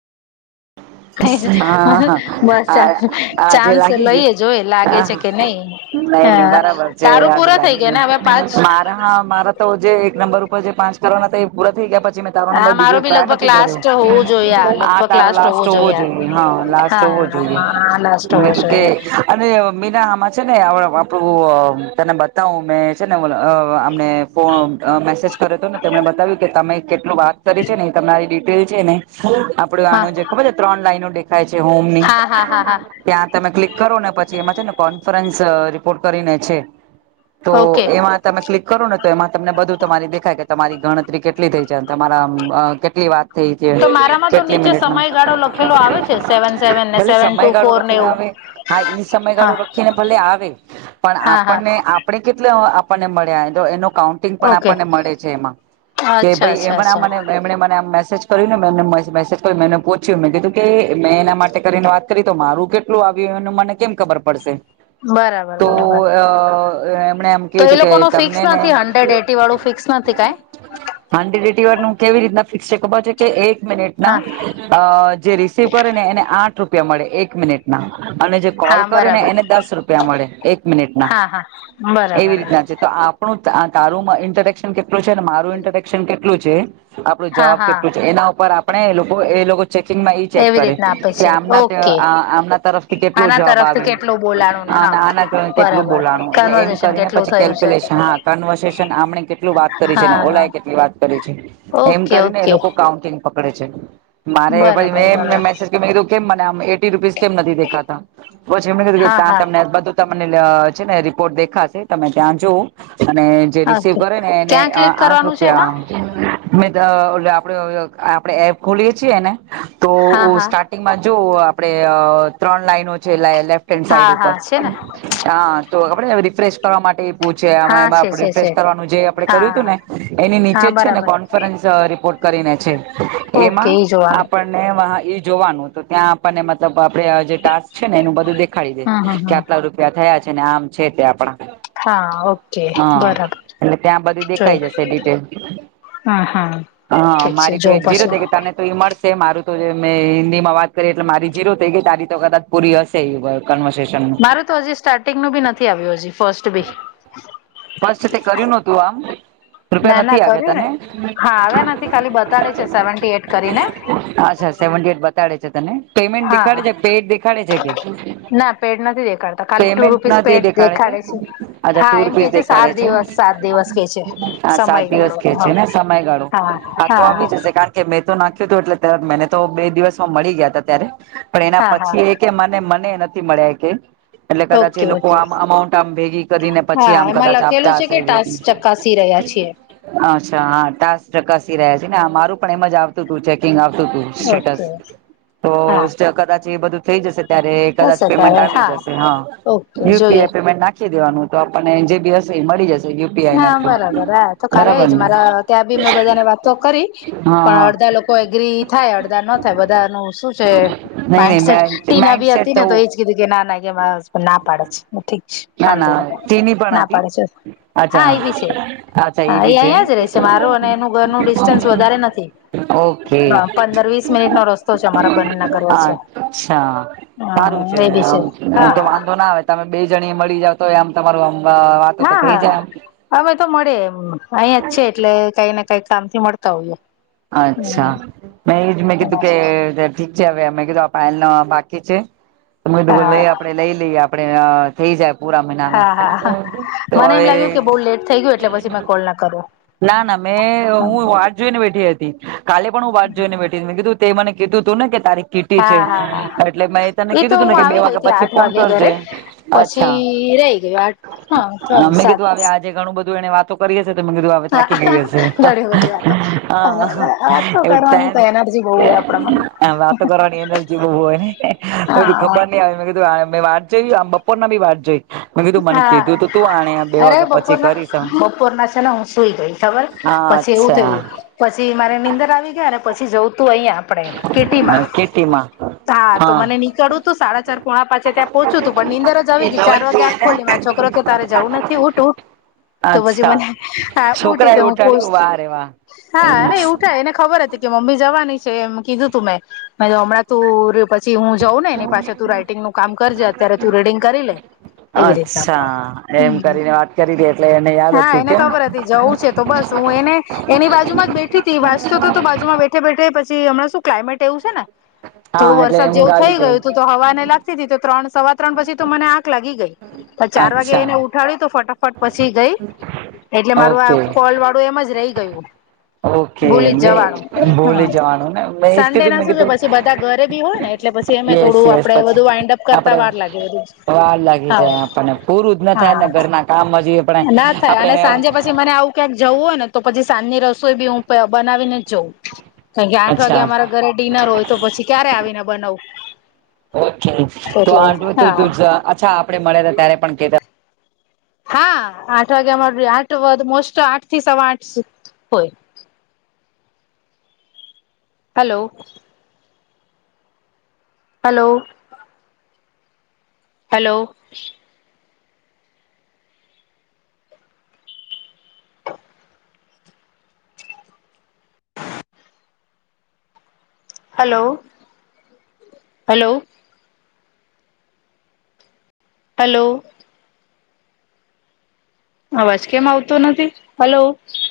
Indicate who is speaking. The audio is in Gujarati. Speaker 1: હા હા
Speaker 2: [inaudible] બસ
Speaker 1: આ આજે
Speaker 2: ચાન્સ
Speaker 1: લાગી
Speaker 2: લઈએ જોય લાગે છે કે નહી
Speaker 1: નઈ નઈ
Speaker 2: હા
Speaker 1: બરાબર છે
Speaker 2: તારું
Speaker 1: આજ
Speaker 2: પૂરા થઈ
Speaker 1: લાગી
Speaker 2: ગયા ને
Speaker 1: ગયું
Speaker 2: હવે પાંચ
Speaker 1: મારા મારા તો જે એક નંબર ઉપર જે પાંચ કરવાના એ પૂરા થઈ ગયા પછી મેં તારો નંબર
Speaker 2: હા
Speaker 1: બીજો
Speaker 2: મારો બી
Speaker 1: ટ્રાય
Speaker 2: લગભગ
Speaker 1: નથી કર્યો
Speaker 2: લાસ્ટ હોવું જોઈએ આ લગભગ
Speaker 1: તારો લાસ્ટ હોવો જોઈએ હા લાસ્ટ હોવો જોઈએ
Speaker 2: હા લાસ્ટ હોવો
Speaker 1: એ કે
Speaker 2: જોઈએ
Speaker 1: મીના આમાં છે ને આપડું તને બતાવું મે છે ને અમને ફો મેસેજ કર્યો હતો ને તેમણે બતાવ્યું કે તમે કેટલું વાત કરી છે ને તમનેરી છે ને આપડું
Speaker 2: હા
Speaker 1: આનું જે ખબર છે ત્રણ લાઈનો ાય છે હોમની
Speaker 2: હા હા હા હા
Speaker 1: ત્યાં તમે ક્લિક કરો ને પછી એમાં છે ને કોન્ફરન્સ સોટ કરીને છે તો
Speaker 2: ઓકે
Speaker 1: એમાં તમે ક્લિક કરો ને તો એમાં તમને બધું તમારી દેખાય તમારી ગણતરી કેટલી થઈ છે તમારા કેટલી વાત થઈ
Speaker 2: તો
Speaker 1: છે
Speaker 2: મારામાં તો
Speaker 1: કેટલી
Speaker 2: નીચે
Speaker 1: મિનિટમાં
Speaker 2: સમયગાળો લખેલો આવે છે સેવન સેવન ને
Speaker 1: ભલે
Speaker 2: સેવન ટુ
Speaker 1: સમયગાળો
Speaker 2: ફોર ને
Speaker 1: રખેલો
Speaker 2: એવું
Speaker 1: હ હા ઈ સમય
Speaker 2: હા
Speaker 1: ખીને ભલે આવે પણ
Speaker 2: હા હા
Speaker 1: આપણને આપણે કેટલા આપણને મળ્યા એનો કાઉન્ટિંગ પણ
Speaker 2: ઓકે
Speaker 1: આપણને મળે છે એમાં કે
Speaker 2: અચ્છા
Speaker 1: ભાઈ એમ
Speaker 2: અચ્છા અચ્છા
Speaker 1: મને એમ મ કર્યું ને મેને મેજ મેં એને પછ્યું મેં કીધું કે મેં એના માટે કરીને વાત કરી તો મારું કેટલું આવ્યું એ મને કેમ ખબર પડશે
Speaker 2: બરાબર બરાબર
Speaker 1: મ એમ કું
Speaker 2: તો એ
Speaker 1: હતું કે
Speaker 2: લોકો ન ફિક્સ નથી હંડ્રેડ એટી વાળું ફિક્સ નથી કાઈ
Speaker 1: તમનેનેટી વાર કેવી રીતના ફિક્સ છે ખબર છે કે એક મિનિટ
Speaker 2: હા
Speaker 1: ના જે રિસીવ કરે ને એને આઠ રૂપ રૂિયા મળે એક મિનિટ ના અને જે કોલ
Speaker 2: હા
Speaker 1: કરે ને
Speaker 2: બરાબર
Speaker 1: એને દસ રૂપિયા મળે એક મિનિટના
Speaker 2: હા હા
Speaker 1: એવી
Speaker 2: બરાબર
Speaker 1: રીતના છે તો આપણું તારું ઇન્ટરેક્શન કેટલું છે ને મારું ઇન્ટરેક્શન કેટલું છે આપણું
Speaker 2: હા
Speaker 1: જવાબ
Speaker 2: હા
Speaker 1: કેટલું છે એના ઉપર આપણે એ લોકો એ લોકો ચેકિંગમાં ચેક
Speaker 2: એવી
Speaker 1: કરે
Speaker 2: રીતના આપે
Speaker 1: કે
Speaker 2: છે
Speaker 1: આમ
Speaker 2: ઓકે
Speaker 1: આમના તરફથી કેટલું
Speaker 2: આના
Speaker 1: જવાબ
Speaker 2: તરફથી
Speaker 1: આવ્યું
Speaker 2: કેટલું બોલાણું ને
Speaker 1: અને
Speaker 2: હા
Speaker 1: આના કારણે કેટલું
Speaker 2: બરાબર
Speaker 1: બોલાણું એટલે એમ
Speaker 2: કન્વર્ઝેશન
Speaker 1: કરીને
Speaker 2: કેટલું
Speaker 1: પછી
Speaker 2: થયું છે
Speaker 1: કેલ્ક્યુલેશન હા કન્વર્સેશન આપણે કેટલું વાત છેને ઓલા
Speaker 2: હા
Speaker 1: એ કેટલી વાત કરી છે એમ
Speaker 2: ઓકે
Speaker 1: કરીને એ
Speaker 2: ઓકે
Speaker 1: લોકો કાઉન્ટિંગ પકડે છે મારે
Speaker 2: બરાબર
Speaker 1: પછી મેં એમને
Speaker 2: બરાબર
Speaker 1: મેસેજ કીધું કેમ મને આમ એટી રૂપીસ કેમ નથી દેખાતામ
Speaker 2: હા
Speaker 1: નથીતા
Speaker 2: હા
Speaker 1: તનેધ તમને છે ને રિપોર્ટ દેખાશે તમે ત્યાં જવું અને જે રિસીવ
Speaker 2: ઓકે
Speaker 1: કરે ને એને
Speaker 2: ક્યાં ક્લિક
Speaker 1: આઠ
Speaker 2: કરવાનું છે એમાં
Speaker 1: રૂપિયા મે આપડ આપડણે એપ ખોલીએ છીએ ને તો
Speaker 2: હા હા
Speaker 1: સ્ટાર્ટિંગમાં જો આપડે ત્રણ લાઈનો છે લેફ્ટ હેન્ડ સાઈડ
Speaker 2: હા હા
Speaker 1: ઉપર
Speaker 2: છે ને
Speaker 1: હા તો આપ રિફ્રેશ કરવા માટે માં
Speaker 2: હા
Speaker 1: એમાં
Speaker 2: છે
Speaker 1: આપ
Speaker 2: છે છે
Speaker 1: ફ્રેશ કરવાનું જે આપે કર્યું હતું
Speaker 2: હા
Speaker 1: ને એની નીચે
Speaker 2: હા
Speaker 1: જ છે ને
Speaker 2: બરાબર
Speaker 1: કોન્ફરન્સ રિપોર્ટ કરીને છે
Speaker 2: ઓકે
Speaker 1: એમાં
Speaker 2: એ જોવાનું
Speaker 1: આપણને એ જોવાનું તો ત્યાં આપણને મતલબ આપડે જે ટાસ્ક છે ને એનું બધું દેખાડી દે
Speaker 2: હમ હમ
Speaker 1: કે
Speaker 2: હમ
Speaker 1: આટલા રૂપિયા થયા છે ને આમ છે તે આપણા
Speaker 2: હા ઓકે
Speaker 1: હા
Speaker 2: બરાબર
Speaker 1: એટલે ત્યાં બધું દેખાઈ જશે ડિટેલ
Speaker 2: હમ હા
Speaker 1: હા
Speaker 2: ઠીક છે
Speaker 1: મારી તો
Speaker 2: જો
Speaker 1: એક જીરો થ તને તો ઇર મારું તો મેં હિન્દીમાં વાત કરી એટલે મારી જીરો થઈ ગઈ તારી તો કદાચ પૂરી હશે એ વા
Speaker 2: મારું તો હજી સ્ટાર્ટિંગનુંું બી નથી આવ્યું હજી ફસ્ટ બી
Speaker 1: ફસ્ટી તે કર્યું નતું આમ
Speaker 2: ના
Speaker 1: રૂપિયા નથી
Speaker 2: ના
Speaker 1: આવ્યા
Speaker 2: કર્યું ને
Speaker 1: તને
Speaker 2: હા આવ્યા નથી ખાલી બતાડે છે સેવન્ટી એટ કરીને
Speaker 1: સેવી એટ બતાડે છે તને પેમેન્ટ દેખાડે
Speaker 2: હા
Speaker 1: છે પેડ દેખાડે છે કે
Speaker 2: ના પેડ નથી દેખાડતા ખાલી ટુ
Speaker 1: પેમેન્ટ
Speaker 2: રૂપીસ
Speaker 1: નથી
Speaker 2: પેડ
Speaker 1: દેખાડે છે
Speaker 2: હા એમ કે છે સાત દિવસ સાત દિવસ કે છે
Speaker 1: હા સાત દિવસ
Speaker 2: સમયગાળો
Speaker 1: કે
Speaker 2: હા
Speaker 1: છે ને સમયગાળો
Speaker 2: હા
Speaker 1: આ તો
Speaker 2: હા
Speaker 1: આવી જશે કારણ કે મે તો નાખ્યું હતું એટલે મને તો બે દિવસમાં મળી ગયા ત ત્યારે પણ એના
Speaker 2: હા હા
Speaker 1: પછી એ કે મને મને નથી મળ્યા કે એટલે કદાચ
Speaker 2: ઓકે
Speaker 1: એ લોકો
Speaker 2: ઓકે
Speaker 1: આમ અમાઉન્ટ આમ ભેગી કરી ને પછી
Speaker 2: હા
Speaker 1: આમ
Speaker 2: એમાં
Speaker 1: કદાચ અચ્છા
Speaker 2: લખેલું છે કે ટાસ્ક ચકાસી રહ્યા છીએ
Speaker 1: હા ત ટકાસી રહ્યા છે ને મારું પણ એમ જ આવતું હતું ચેકિંગ
Speaker 2: ઓકે હા
Speaker 1: સટ તો કદાચ એ બધું થઈ જશે ત્યારે
Speaker 2: બસ
Speaker 1: કદાચ પેમેન્ટ
Speaker 2: અત્યારે
Speaker 1: આવી જશે હા
Speaker 2: ઓકે જોઈએ
Speaker 1: યુપીઆઈ પેમેન્ટ નાખી નાખી દેવાનું તો આપણને જે બી હશે એ મળી જશે યુપીઆઈ ના
Speaker 2: હા
Speaker 1: થ્રુ
Speaker 2: બરાબર હે તો
Speaker 1: બરાબર
Speaker 2: કાલેજ
Speaker 1: ને
Speaker 2: મારા ત્યાં બી મેં બધા ને વાતો કરી
Speaker 1: હા
Speaker 2: પણ
Speaker 1: હા
Speaker 2: અડધા લોકો એગ્રી થાય અડદા ન થાય બધા ન શું છે
Speaker 1: નહી નહી
Speaker 2: માઇન્ડસેટ ટીના
Speaker 1: માઇન્ડ
Speaker 2: બી
Speaker 1: સેટ
Speaker 2: હતી ને તો
Speaker 1: થવું
Speaker 2: કીધું કે ના ના ના પાડે છેઠી
Speaker 1: ના ના
Speaker 2: આંદોલન
Speaker 1: ચીની પણ
Speaker 2: ના
Speaker 1: હતી
Speaker 2: પાડે છે
Speaker 1: અચ્છા
Speaker 2: હા એ બી છે હા એ અહીંયા જ ર છે મારું અને એનું ઘરનું ડિસ્ટન્સ વધારે નથી
Speaker 1: ઓકે
Speaker 2: હા પંદર વીસ મિનિટ નો રસ્તો છે અમારા એના ઘર વચ્ચે
Speaker 1: અચ્છા સારું
Speaker 2: હા એ ભી છે
Speaker 1: આમ તો
Speaker 2: હા
Speaker 1: વાંધો ના આવે તમે બે જણી મળી જાવ તો હોય આમ તમારું આમ વાતો તો
Speaker 2: હા
Speaker 1: થઈ જાય આમ
Speaker 2: હા હવે તો મળે એમ અહીંયા જ છે એટલે કઈ કઈ કામ થી મળતા હોઈએ હમ
Speaker 1: અચ્છા મે એ જ મેં
Speaker 2: હા
Speaker 1: કીધું કે ઠીક છે હવે મેં કીધું બાકી બાકી છે
Speaker 2: હા
Speaker 1: લઈ આપડે લઈ લઈએ આપણે થઈ જાય પૂરા મહિનાના
Speaker 2: હા હા હા
Speaker 1: તો
Speaker 2: મને એમ
Speaker 1: હવે
Speaker 2: લાગ્યું કે બહ લેટ થઈ ગયું એટલે પછી મે કોલ ના કરું
Speaker 1: ના ના મેં હું વાત જોઈને બેઠી હ કાલે પણ હું વાત જોઈને બેઠી હતી મે કીધું તે મને કીધું હતું ને કે તારીખ કીટી છે
Speaker 2: હા હા હા
Speaker 1: એટલે મેં તને
Speaker 2: એ તો
Speaker 1: કીધું તું
Speaker 2: હું
Speaker 1: ને કે બે
Speaker 2: આવી ગઈ
Speaker 1: વાગ્યા
Speaker 2: હતી
Speaker 1: પછી
Speaker 2: આઠ
Speaker 1: ફોન
Speaker 2: વાગે
Speaker 1: કરજે
Speaker 2: ઘરે
Speaker 1: અચ્છા
Speaker 2: પછી રહી ગયું આઠ હા તો
Speaker 1: ગમે કીધું
Speaker 2: સાત
Speaker 1: આવે આજે ઘણું બધું એને વાતો કરીએ બધું હું થાકી
Speaker 2: હા
Speaker 1: ગય હશે
Speaker 2: ઘણી બધી વાતો
Speaker 1: હ
Speaker 2: વાતો કરવાની તો
Speaker 1: એવું
Speaker 2: એનર્જી બહુ હોય આપડા મને
Speaker 1: [unintelligible] વાતો કરવાની એનર્જી બઉ હોય મેં કીધું
Speaker 2: હા
Speaker 1: ખબર નઈ અવે મેં કીધું આ મેં વાટ જોઇ આમ બપોરના બી વાટ જોઈ. મેં કીધું મને
Speaker 2: હા
Speaker 1: કીધું તો તું આણે બે
Speaker 2: અરે
Speaker 1: વાગ્યા પછી
Speaker 2: બપોરના
Speaker 1: કરીશ
Speaker 2: બપોર ના છે ને હું સુઈ ગઈ ખબર
Speaker 1: હા
Speaker 2: પછી એવું થયું
Speaker 1: અચ્છા
Speaker 2: પછી મારે નીંદર આવી ગઈ અને પછી જવું તું અહીંયા આપણેે કીટીમાં.
Speaker 1: કેટીમાં
Speaker 2: હા તો મને નીકળવુ તું સાડા ચાર પોણા પાંચે ત્યાં પોચુવું તું પણ નીંદર જ આવી ગઈ ચાર વાગ્યા ખોલી માર છોકરો કે તારે જાવું નથી ઉઠ ઉઠ. તો પછી
Speaker 1: અચ્છા
Speaker 2: મને આ ઉઠી
Speaker 1: છોકરા એ
Speaker 2: તો હું પોષ્
Speaker 1: ઉઠાડ્યું વાહ રે વાહ
Speaker 2: હા, નેએ ઉઠાય એને ખબર હતી કે મમ્મી જવાની છે એમ કીધું તું મેં. મેંકધુ હમણાં તું પછી હું જઉં ને એની પાછ તું રાઈટિંગનું કામ કરજે અત્યારે તું રીડિંગ કરી લે. એવી રીતના
Speaker 1: અચ્છા એમ કરીને વાત કરી હતી એટલે એને યાદ
Speaker 2: હા
Speaker 1: હતું
Speaker 2: એને
Speaker 1: કેમ
Speaker 2: ખબર હતી જવું છે તો બસ હું એને એની બાજુમાં જ બેઠી તી વાંચતો તો તો બાજુમાં બેઠે બેઠે પછ પછી હમણાં શું ક્લાઇમેટ એવું છે ને થોડું
Speaker 1: હા એટલે
Speaker 2: વરસાદ
Speaker 1: ઊંઘ
Speaker 2: જેવું
Speaker 1: આવી
Speaker 2: થઈ ગયું તું
Speaker 1: ગઈ
Speaker 2: તો હવા એને લાગતી તી તો ત્રણ સવા ત્રણ પછી તો મને આંખ લાગી ગઈ પણ ચાર વાગે
Speaker 1: અચ્છા
Speaker 2: એને ઉઠાડી તો ફટાફટ પછી ગઈ. એટલે મારું આ
Speaker 1: ઓકે
Speaker 2: ફોલવાળું એમ જ રહી ગયું.
Speaker 1: ઓકે
Speaker 2: ભૂલી જ
Speaker 1: મે
Speaker 2: જવાનું
Speaker 1: ભૂલી જવાનું ને મેં એજ
Speaker 2: સન્ડે
Speaker 1: કીધું
Speaker 2: ના
Speaker 1: મેં
Speaker 2: શું છે
Speaker 1: કીધું
Speaker 2: પછી બધા ઘરે બી હોય ને એટલે પછી એમે
Speaker 1: યસ
Speaker 2: થોડું
Speaker 1: યસ
Speaker 2: આપડે
Speaker 1: પછી
Speaker 2: બધું વાઈન્ડઅપ કરતા વાર લાગે [unintelligible] હા.
Speaker 1: ત્યાં આપણને પૂરું જ ન થાય ને
Speaker 2: હા
Speaker 1: ઘરના કામ હજી આપણે
Speaker 2: ના થાય
Speaker 1: આપડે
Speaker 2: અને સાંજે પછી મને આવું ક્યાંક જવું હોય ને તો પછી સાંજની રસોઈ બી હું બનાવીને જ જઉ. કારણ કે આઠ વાગે
Speaker 1: અચ્છા
Speaker 2: અમારા ઘરે ડિનર હોય તો પછી ક્યારે આવીને બનાવું.
Speaker 1: ઓકે તો
Speaker 2: એટલે
Speaker 1: આ તું
Speaker 2: હા
Speaker 1: તું ત અચ્છા આપડે મળ્યાતા ત્યારે પણ કેતા
Speaker 2: હા આઠ વાગ્યામાં આઠ વા મોસ્ટ આઠ થી સવા આઠ સુ હોય [unintelligible] hello hello hello hello, hello hello અવાજ કેમ આવતો નથી? હલો.